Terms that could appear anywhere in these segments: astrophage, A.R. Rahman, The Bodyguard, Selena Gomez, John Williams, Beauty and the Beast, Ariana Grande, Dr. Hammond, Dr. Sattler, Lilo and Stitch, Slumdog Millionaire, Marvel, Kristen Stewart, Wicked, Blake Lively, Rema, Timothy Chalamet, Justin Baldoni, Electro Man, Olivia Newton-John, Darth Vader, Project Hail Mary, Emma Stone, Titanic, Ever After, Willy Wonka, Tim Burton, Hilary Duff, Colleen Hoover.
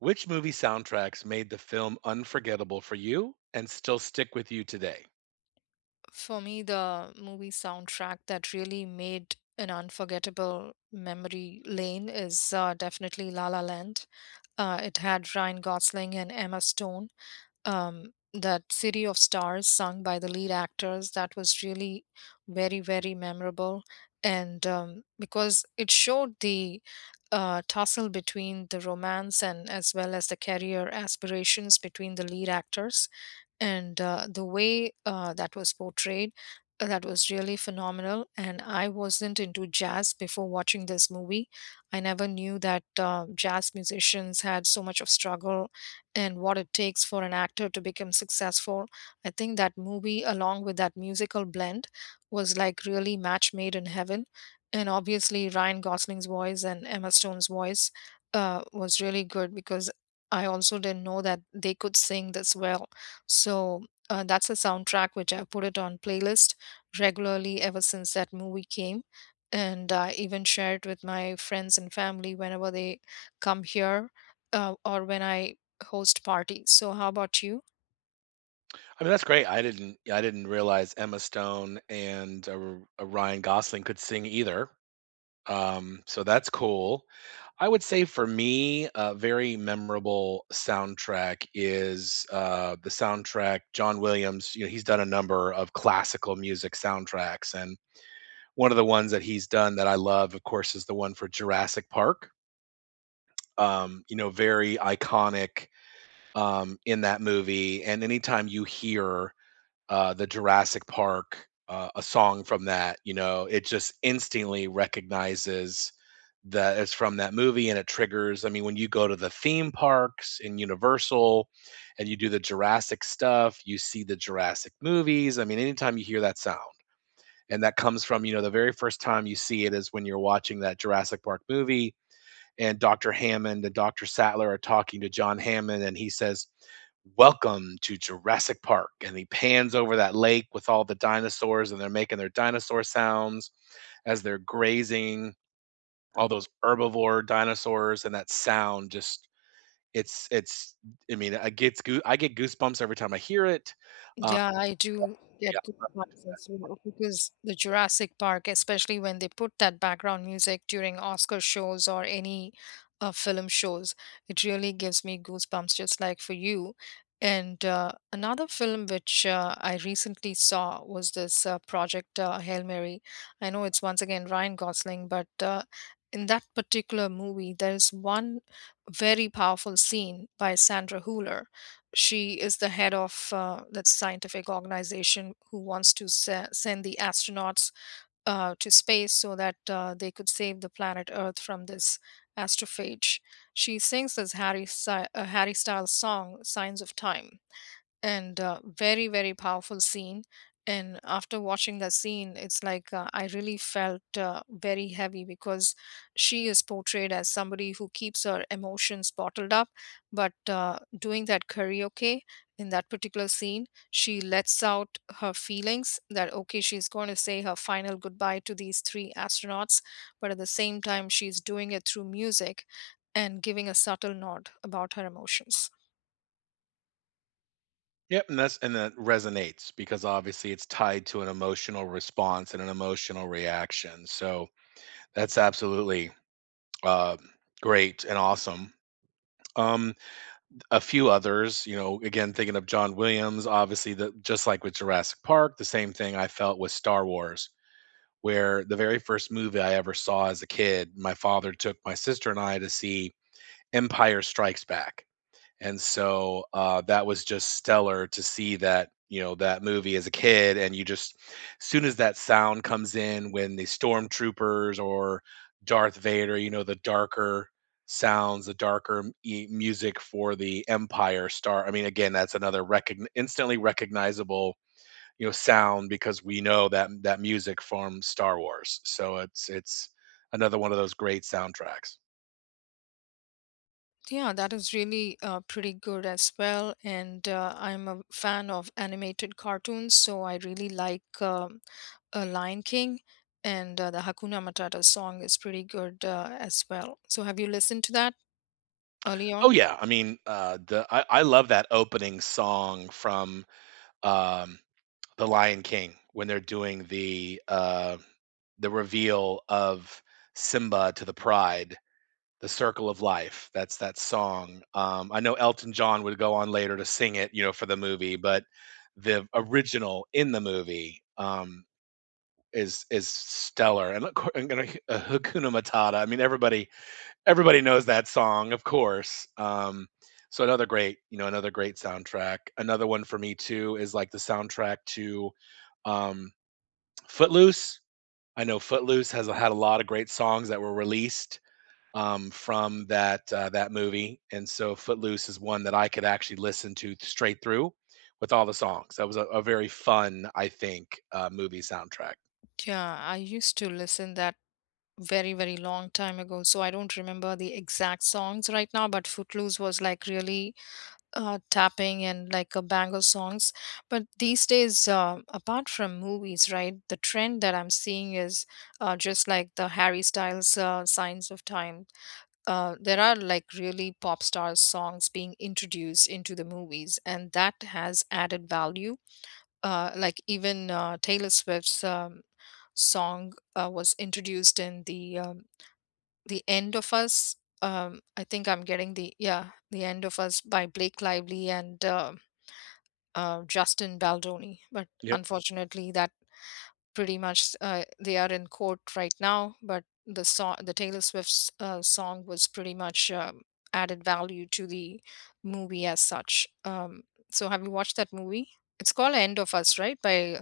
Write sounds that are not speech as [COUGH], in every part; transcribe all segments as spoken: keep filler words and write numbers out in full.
Which movie soundtracks made the film unforgettable for you and still stick with you today? For me, the movie soundtrack that really made an unforgettable memory lane is uh, definitely La La Land. Uh, it had Ryan Gosling and Emma Stone. Um, that City of Stars, sung by the lead actors, that was really very, very memorable. And um, Because it showed the uh, tussle between the romance and as well as the career aspirations between the lead actors, and uh, the way uh, that was portrayed, uh, that was really phenomenal. And I wasn't into jazz before watching this movie. I never knew that uh, jazz musicians had so much of struggle and what it takes for an actor to become successful. I think that movie along with that musical blend was like really match made in heaven. And obviously Ryan Gosling's voice and Emma Stone's voice uh, was really good because I also didn't know that they could sing this well. So uh, that's a soundtrack which I put it on playlist regularly ever since that movie came. And I even share it with my friends and family whenever they come here, uh, or when I host parties. So, how about you? I mean, that's great. I didn't I didn't realize Emma Stone and uh, R- uh, Ryan Gosling could sing either. Um, so that's cool. I would say for me, a very memorable soundtrack is uh, the soundtrack John Williams. You know, he's done a number of classical music soundtracks, and one of the ones that he's done that I love, of course, is the one for Jurassic Park. Um, you know, very iconic um, in that movie. And anytime you hear uh, the Jurassic Park, uh, a song from that, you know, it just instantly recognizes that it's from that movie and it triggers. I mean, when you go to the theme parks in Universal and you do the Jurassic stuff, you see the Jurassic movies. I mean, anytime you hear that sound, and that comes from, you know, the very first time you see it is when you're watching that Jurassic Park movie and Doctor Hammond and Doctor Sattler are talking to John Hammond, and he says, welcome to Jurassic Park. And he pans over that lake with all the dinosaurs, and they're making their dinosaur sounds as they're grazing all those herbivore dinosaurs, and that sound just it's it's I mean, I get goo- I get goosebumps every time I hear it. Uh, Yeah, I do get yeah, goosebumps as well, because the Jurassic Park, especially when they put that background music during Oscar shows or any uh, film shows, it really gives me goosebumps, just like for you. And uh, another film which uh, I recently saw was this uh, Project uh, Hail Mary. I know it's once again Ryan Gosling, but uh, in that particular movie, there is one very powerful scene by Sandra Hüller. She is the head of uh, that scientific organization, who wants to se- send the astronauts uh, to space so that uh, they could save the planet Earth from this astrophage. She sings this Harry, Sy- uh, Harry Styles song, Signs of Time, and uh, very, very powerful scene. And after watching that scene, it's like uh, I really felt uh, very heavy, because she is portrayed as somebody who keeps her emotions bottled up, but uh, doing that karaoke in that particular scene, she lets out her feelings that okay, she's going to say her final goodbye to these three astronauts, but at the same time she's doing it through music and giving a subtle nod about her emotions. Yep, and that's and that resonates because obviously it's tied to an emotional response and an emotional reaction. So that's absolutely Uh, great and awesome. Um, a few others, you know, again thinking of John Williams, obviously the just like with Jurassic Park, the same thing I felt with Star Wars, where the very first movie I ever saw as a kid, my father took my sister and I to see Empire Strikes Back. And so, uh, that was just stellar to see that, you know, that movie as a kid, and you just soon as that sound comes in when the stormtroopers or Darth Vader, you know, the darker sounds, the darker m e music for the Empire Star. I mean, again, that's another recogn instantly recognizable, you know, sound because we know that that music from Star Wars. So it's it's another one of those great soundtracks. Yeah, that is really uh, pretty good as well. And uh, I'm a fan of animated cartoons, so I really like um, uh, Lion King, and uh, the Hakuna Matata song is pretty good uh, as well. So have you listened to that early Oh on? yeah, I mean, uh, the I I love that opening song from, um, The Lion King when they're doing the, uh, the reveal of Simba to the pride, the circle of life, that's that song, um, I know Elton John would go on later to sing it, you know, for the movie, but the original in the movie, um, is is stellar, and of cour and gonna uh, Hakuna Matata, I mean, everybody everybody knows that song, of course. Um, so another great, you know, another great soundtrack. Another one for me too is like the soundtrack to um, Footloose. I know Footloose has had a lot of great songs that were released um, from that uh, that movie, and so Footloose is one that I could actually listen to straight through with all the songs. That was a, a very fun, I think, uh, movie soundtrack. Yeah, I used to listen that very, very long time ago, so I don't remember the exact songs right now, but Footloose was like really uh, tapping and like a bangle songs. But these days, uh, apart from movies, right, the trend that I'm seeing is uh, just like the Harry Styles uh, Signs of Time. Uh, there are like really pop stars songs being introduced into the movies, and that has added value. Uh, like even uh, Taylor Swift's um, song uh, was introduced in the um, the End of Us. Um, I think I'm getting the, yeah, the End of Us by Blake Lively and uh, uh, Justin Baldoni, but Yep. unfortunately, that pretty much uh, they are in court right now. But the song, the Taylor Swift's uh, song, was pretty much um, added value to the movie as such. Um, so, have you watched that movie? It's called End of Us, right? By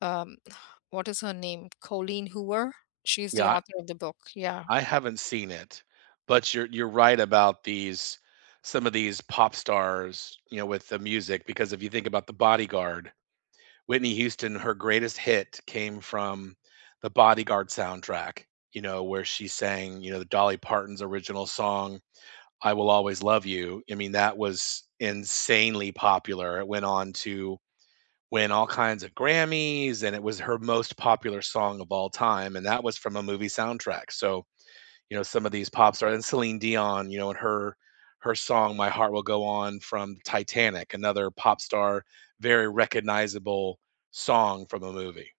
um, [SIGHS] what is her name? Colleen Hoover. She's the Yeah, author of the book. Yeah. I haven't seen it, but you're you're right about these some of these pop stars, you know, with the music because if you think about The Bodyguard, Whitney Houston, her greatest hit came from The Bodyguard soundtrack, you know, where she sang, you know, the Dolly Parton's original song, I Will Always Love You. I mean, that was insanely popular. It went on to win all kinds of Grammys and it was her most popular song of all time and that was from a movie soundtrack. So, you know, some of these pop stars and Celine Dion, you know, and her her song "My Heart Will Go On" from Titanic, another pop star, very recognizable song from a movie.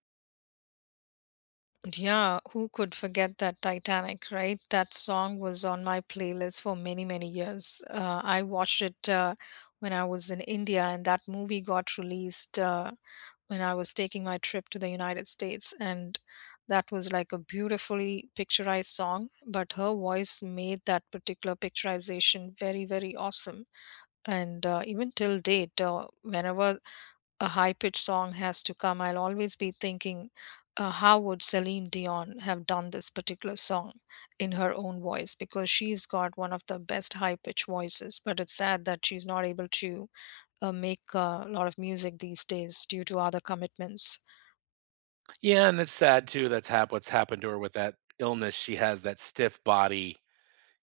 Yeah, who could forget that Titanic, right? That song was on my playlist for many, many years. Uh, I watched it uh, when I was in India, and that movie got released uh, when I was taking my trip to the United States. And that was like a beautifully picturized song, but her voice made that particular picturization very, very awesome. And uh, even till date, uh, whenever a high pitched song has to come, I'll always be thinking, uh, how would Celine Dion have done this particular song in her own voice? Because she's got one of the best high pitched voices, but it's sad that she's not able to uh, make uh, a lot of music these days due to other commitments. Yeah, and it's sad too. That's hap- what's happened to her with that illness. She has that stiff body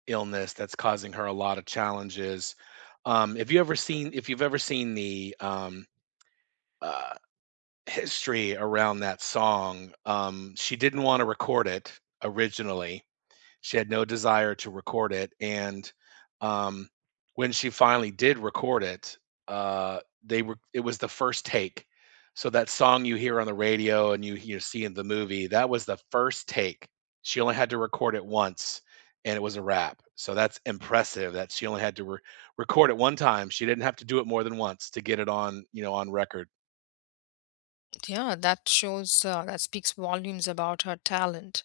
illness that's causing her a lot of challenges. Um, if you ever seen, if you've ever seen the um, uh, history around that song, um, she didn't want to record it originally. She had no desire to record it, and, um, when she finally did record it, uh, they were it was the first take. So that song you hear on the radio and you you see in the movie, that was the first take. She only had to record it once, and it was a wrap. So that's impressive that she only had to re record it one time. She didn't have to do it more than once to get it on, you know, on record. Yeah, that shows, uh, that speaks volumes about her talent.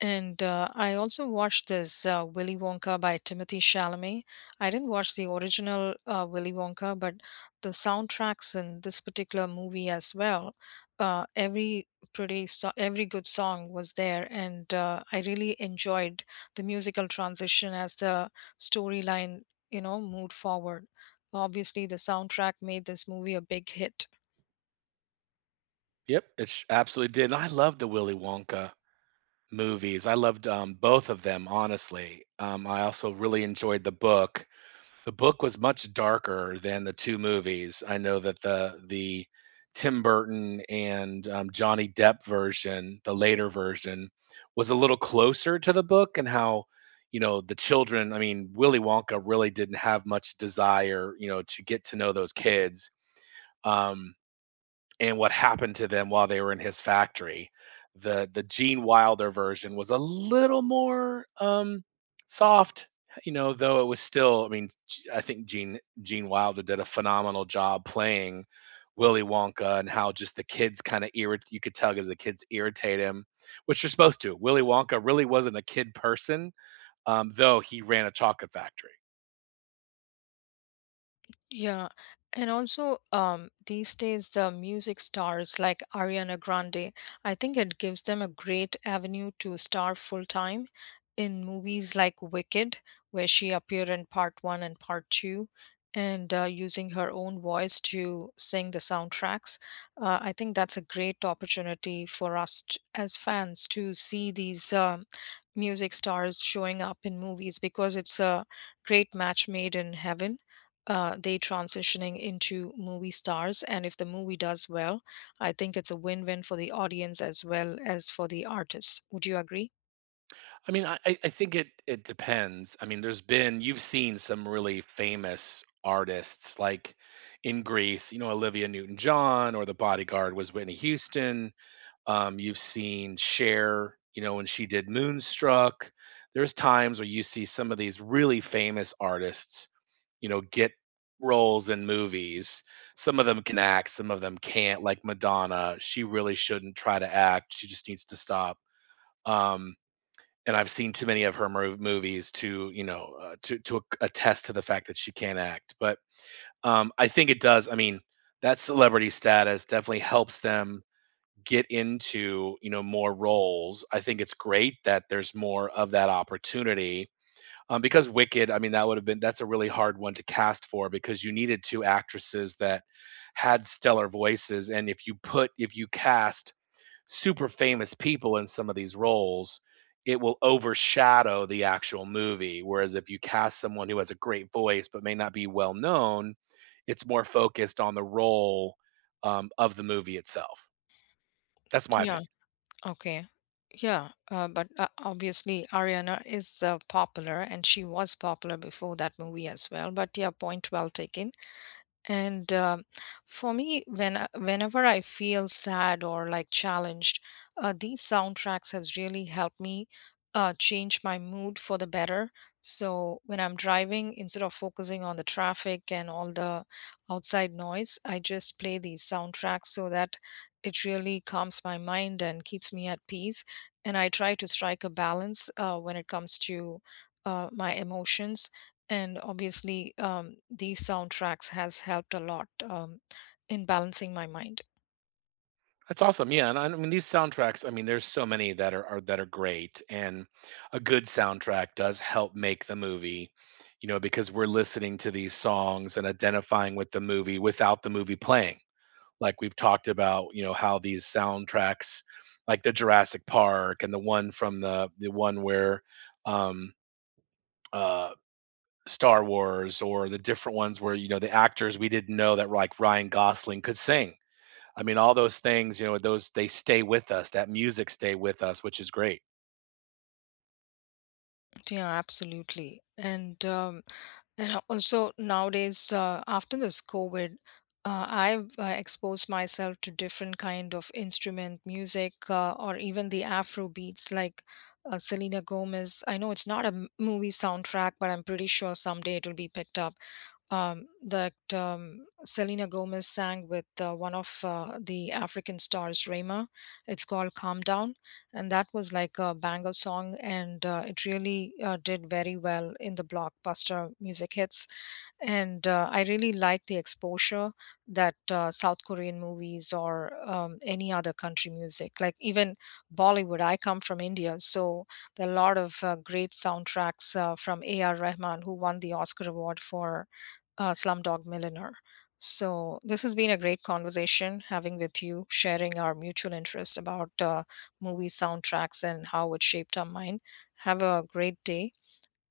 And uh, I also watched this uh, Willy Wonka by Timothy Chalamet. I didn't watch the original uh, Willy Wonka, but the soundtracks in this particular movie as well. Uh, every pretty so- every good song was there, and uh, I really enjoyed the musical transition as the storyline, you know, moved forward. Obviously, the soundtrack made this movie a big hit. Yep, it sh Absolutely did, and I love the Willy Wonka movies. I loved, um, both of them, honestly. Um, I also really enjoyed the book. The book was much darker than the two movies. I know that the the Tim Burton and, um, Johnny Depp version, the later version, was a little closer to the book and how, you know, the children I mean, Willy Wonka really didn't have much desire, you know, to get to know those kids. Um and what happened to them while they were in his factory. The the Gene Wilder version was a little more um, soft, you know, though it was still. I mean, G- I think Gene Gene Wilder did a phenomenal job playing Willy Wonka and how just the kids kind of irrit. You could tell because the kids irritate him, which you're supposed to. Willy Wonka really wasn't a kid person, um, though he ran a chocolate factory. Yeah, and also um, these days the music stars like Ariana Grande, I think it gives them a great avenue to star full time in movies like Wicked, where she appeared in part one and part two, and uh, using her own voice to sing the soundtracks. Uh, I think that's a great opportunity for us t as fans to see these um, music stars showing up in movies, because it's a great match made in heaven, uh, they transitioning into movie stars. And if the movie does well, I think it's a win win for the audience as well as for the artist. Would you agree? I mean, I I I think it it depends. I mean, there's been you've seen some really famous artists like in Greece, you know, Olivia Newton-John or The Bodyguard was Whitney Houston. Um, you've seen Cher, you know, when she did Moonstruck. There's times where you see some of these really famous artists, you know, get roles in movies. Some of them can act, some of them can't. Like Madonna, she really shouldn't try to act. She just needs to stop. Um, and I've seen too many of her mov- movies to, you know, uh, to to attest to the fact that she can not act. But um, I think it does. I mean, that celebrity status definitely helps them get into, you know, more roles. I think it's great that there's more of that opportunity. Um, because Wicked, I mean, that would have been that's a really hard one to cast for because you needed two actresses that had stellar voices, and if you put if you cast super famous people in some of these roles, it will overshadow the actual movie. Whereas if you cast someone who has a great voice but may not be well known, it's more focused on the role um, of the movie itself. That's my Yeah. opinion. Okay. Yeah. Uh, but uh, obviously, Ariana is uh, popular and she was popular before that movie as well. But yeah, point well taken. And um for me, when I- whenever I feel sad or like challenged, uh, these soundtracks has really helped me uh, change my mood for the better. So when I'm driving, instead of focusing on the traffic and all the outside noise, I just play these soundtracks so that it really calms my mind and keeps me at peace. And I try to strike a balance uh, when it comes to uh, my emotions, and obviously um, these soundtracks has helped a lot um, in balancing my mind. That's awesome. Yeah, and I, I mean these soundtracks. I mean, there's so many that are, are that are great, and a good soundtrack does help make the movie. You know, because we're listening to these songs and identifying with the movie without the movie playing. Like we've talked about, you know, how these soundtracks, like the Jurassic Park and the one from the the one where um uh Star Wars or the different ones where, you know, the actors we didn't know that like Ryan Gosling could sing. I mean, all those things, you know, those they stay with us. That music stay with us, which is great. Yeah, absolutely. And um, and also nowadays uh, after this COVID, uh, I've uh, exposed myself to different kind of instrument music, uh, or even the afro beats, like uh, Selena Gomez. I know it's not a m- movie soundtrack, but I'm pretty sure someday it will be picked up. Um, that um, Selena Gomez sang with uh, one of uh, the African stars, Rema. It's called Calm Down. And that was like a banger song, and uh, it really uh, did very well in the blockbuster music hits. And uh, I really like the exposure that uh, South Korean movies or um, any other country music, like even Bollywood. I come from India, so there are a lot of uh, great soundtracks uh, from A R. Rahman, who won the Oscar Award for uh, Slumdog Millionaire. So, this has been a great conversation having with you, sharing our mutual interest about uh, movie soundtracks and how it shaped our mind. Have a great day,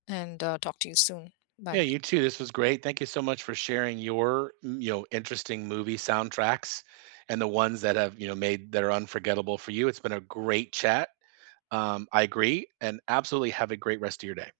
and uh, talk to you soon. Yeah, Bye. you too. This was great. Thank you so much for sharing your, mm, you know, interesting movie soundtracks and the ones that have, you know, made that are unforgettable for you. It's been a great chat. Um, I agree, and absolutely have a great rest of your day.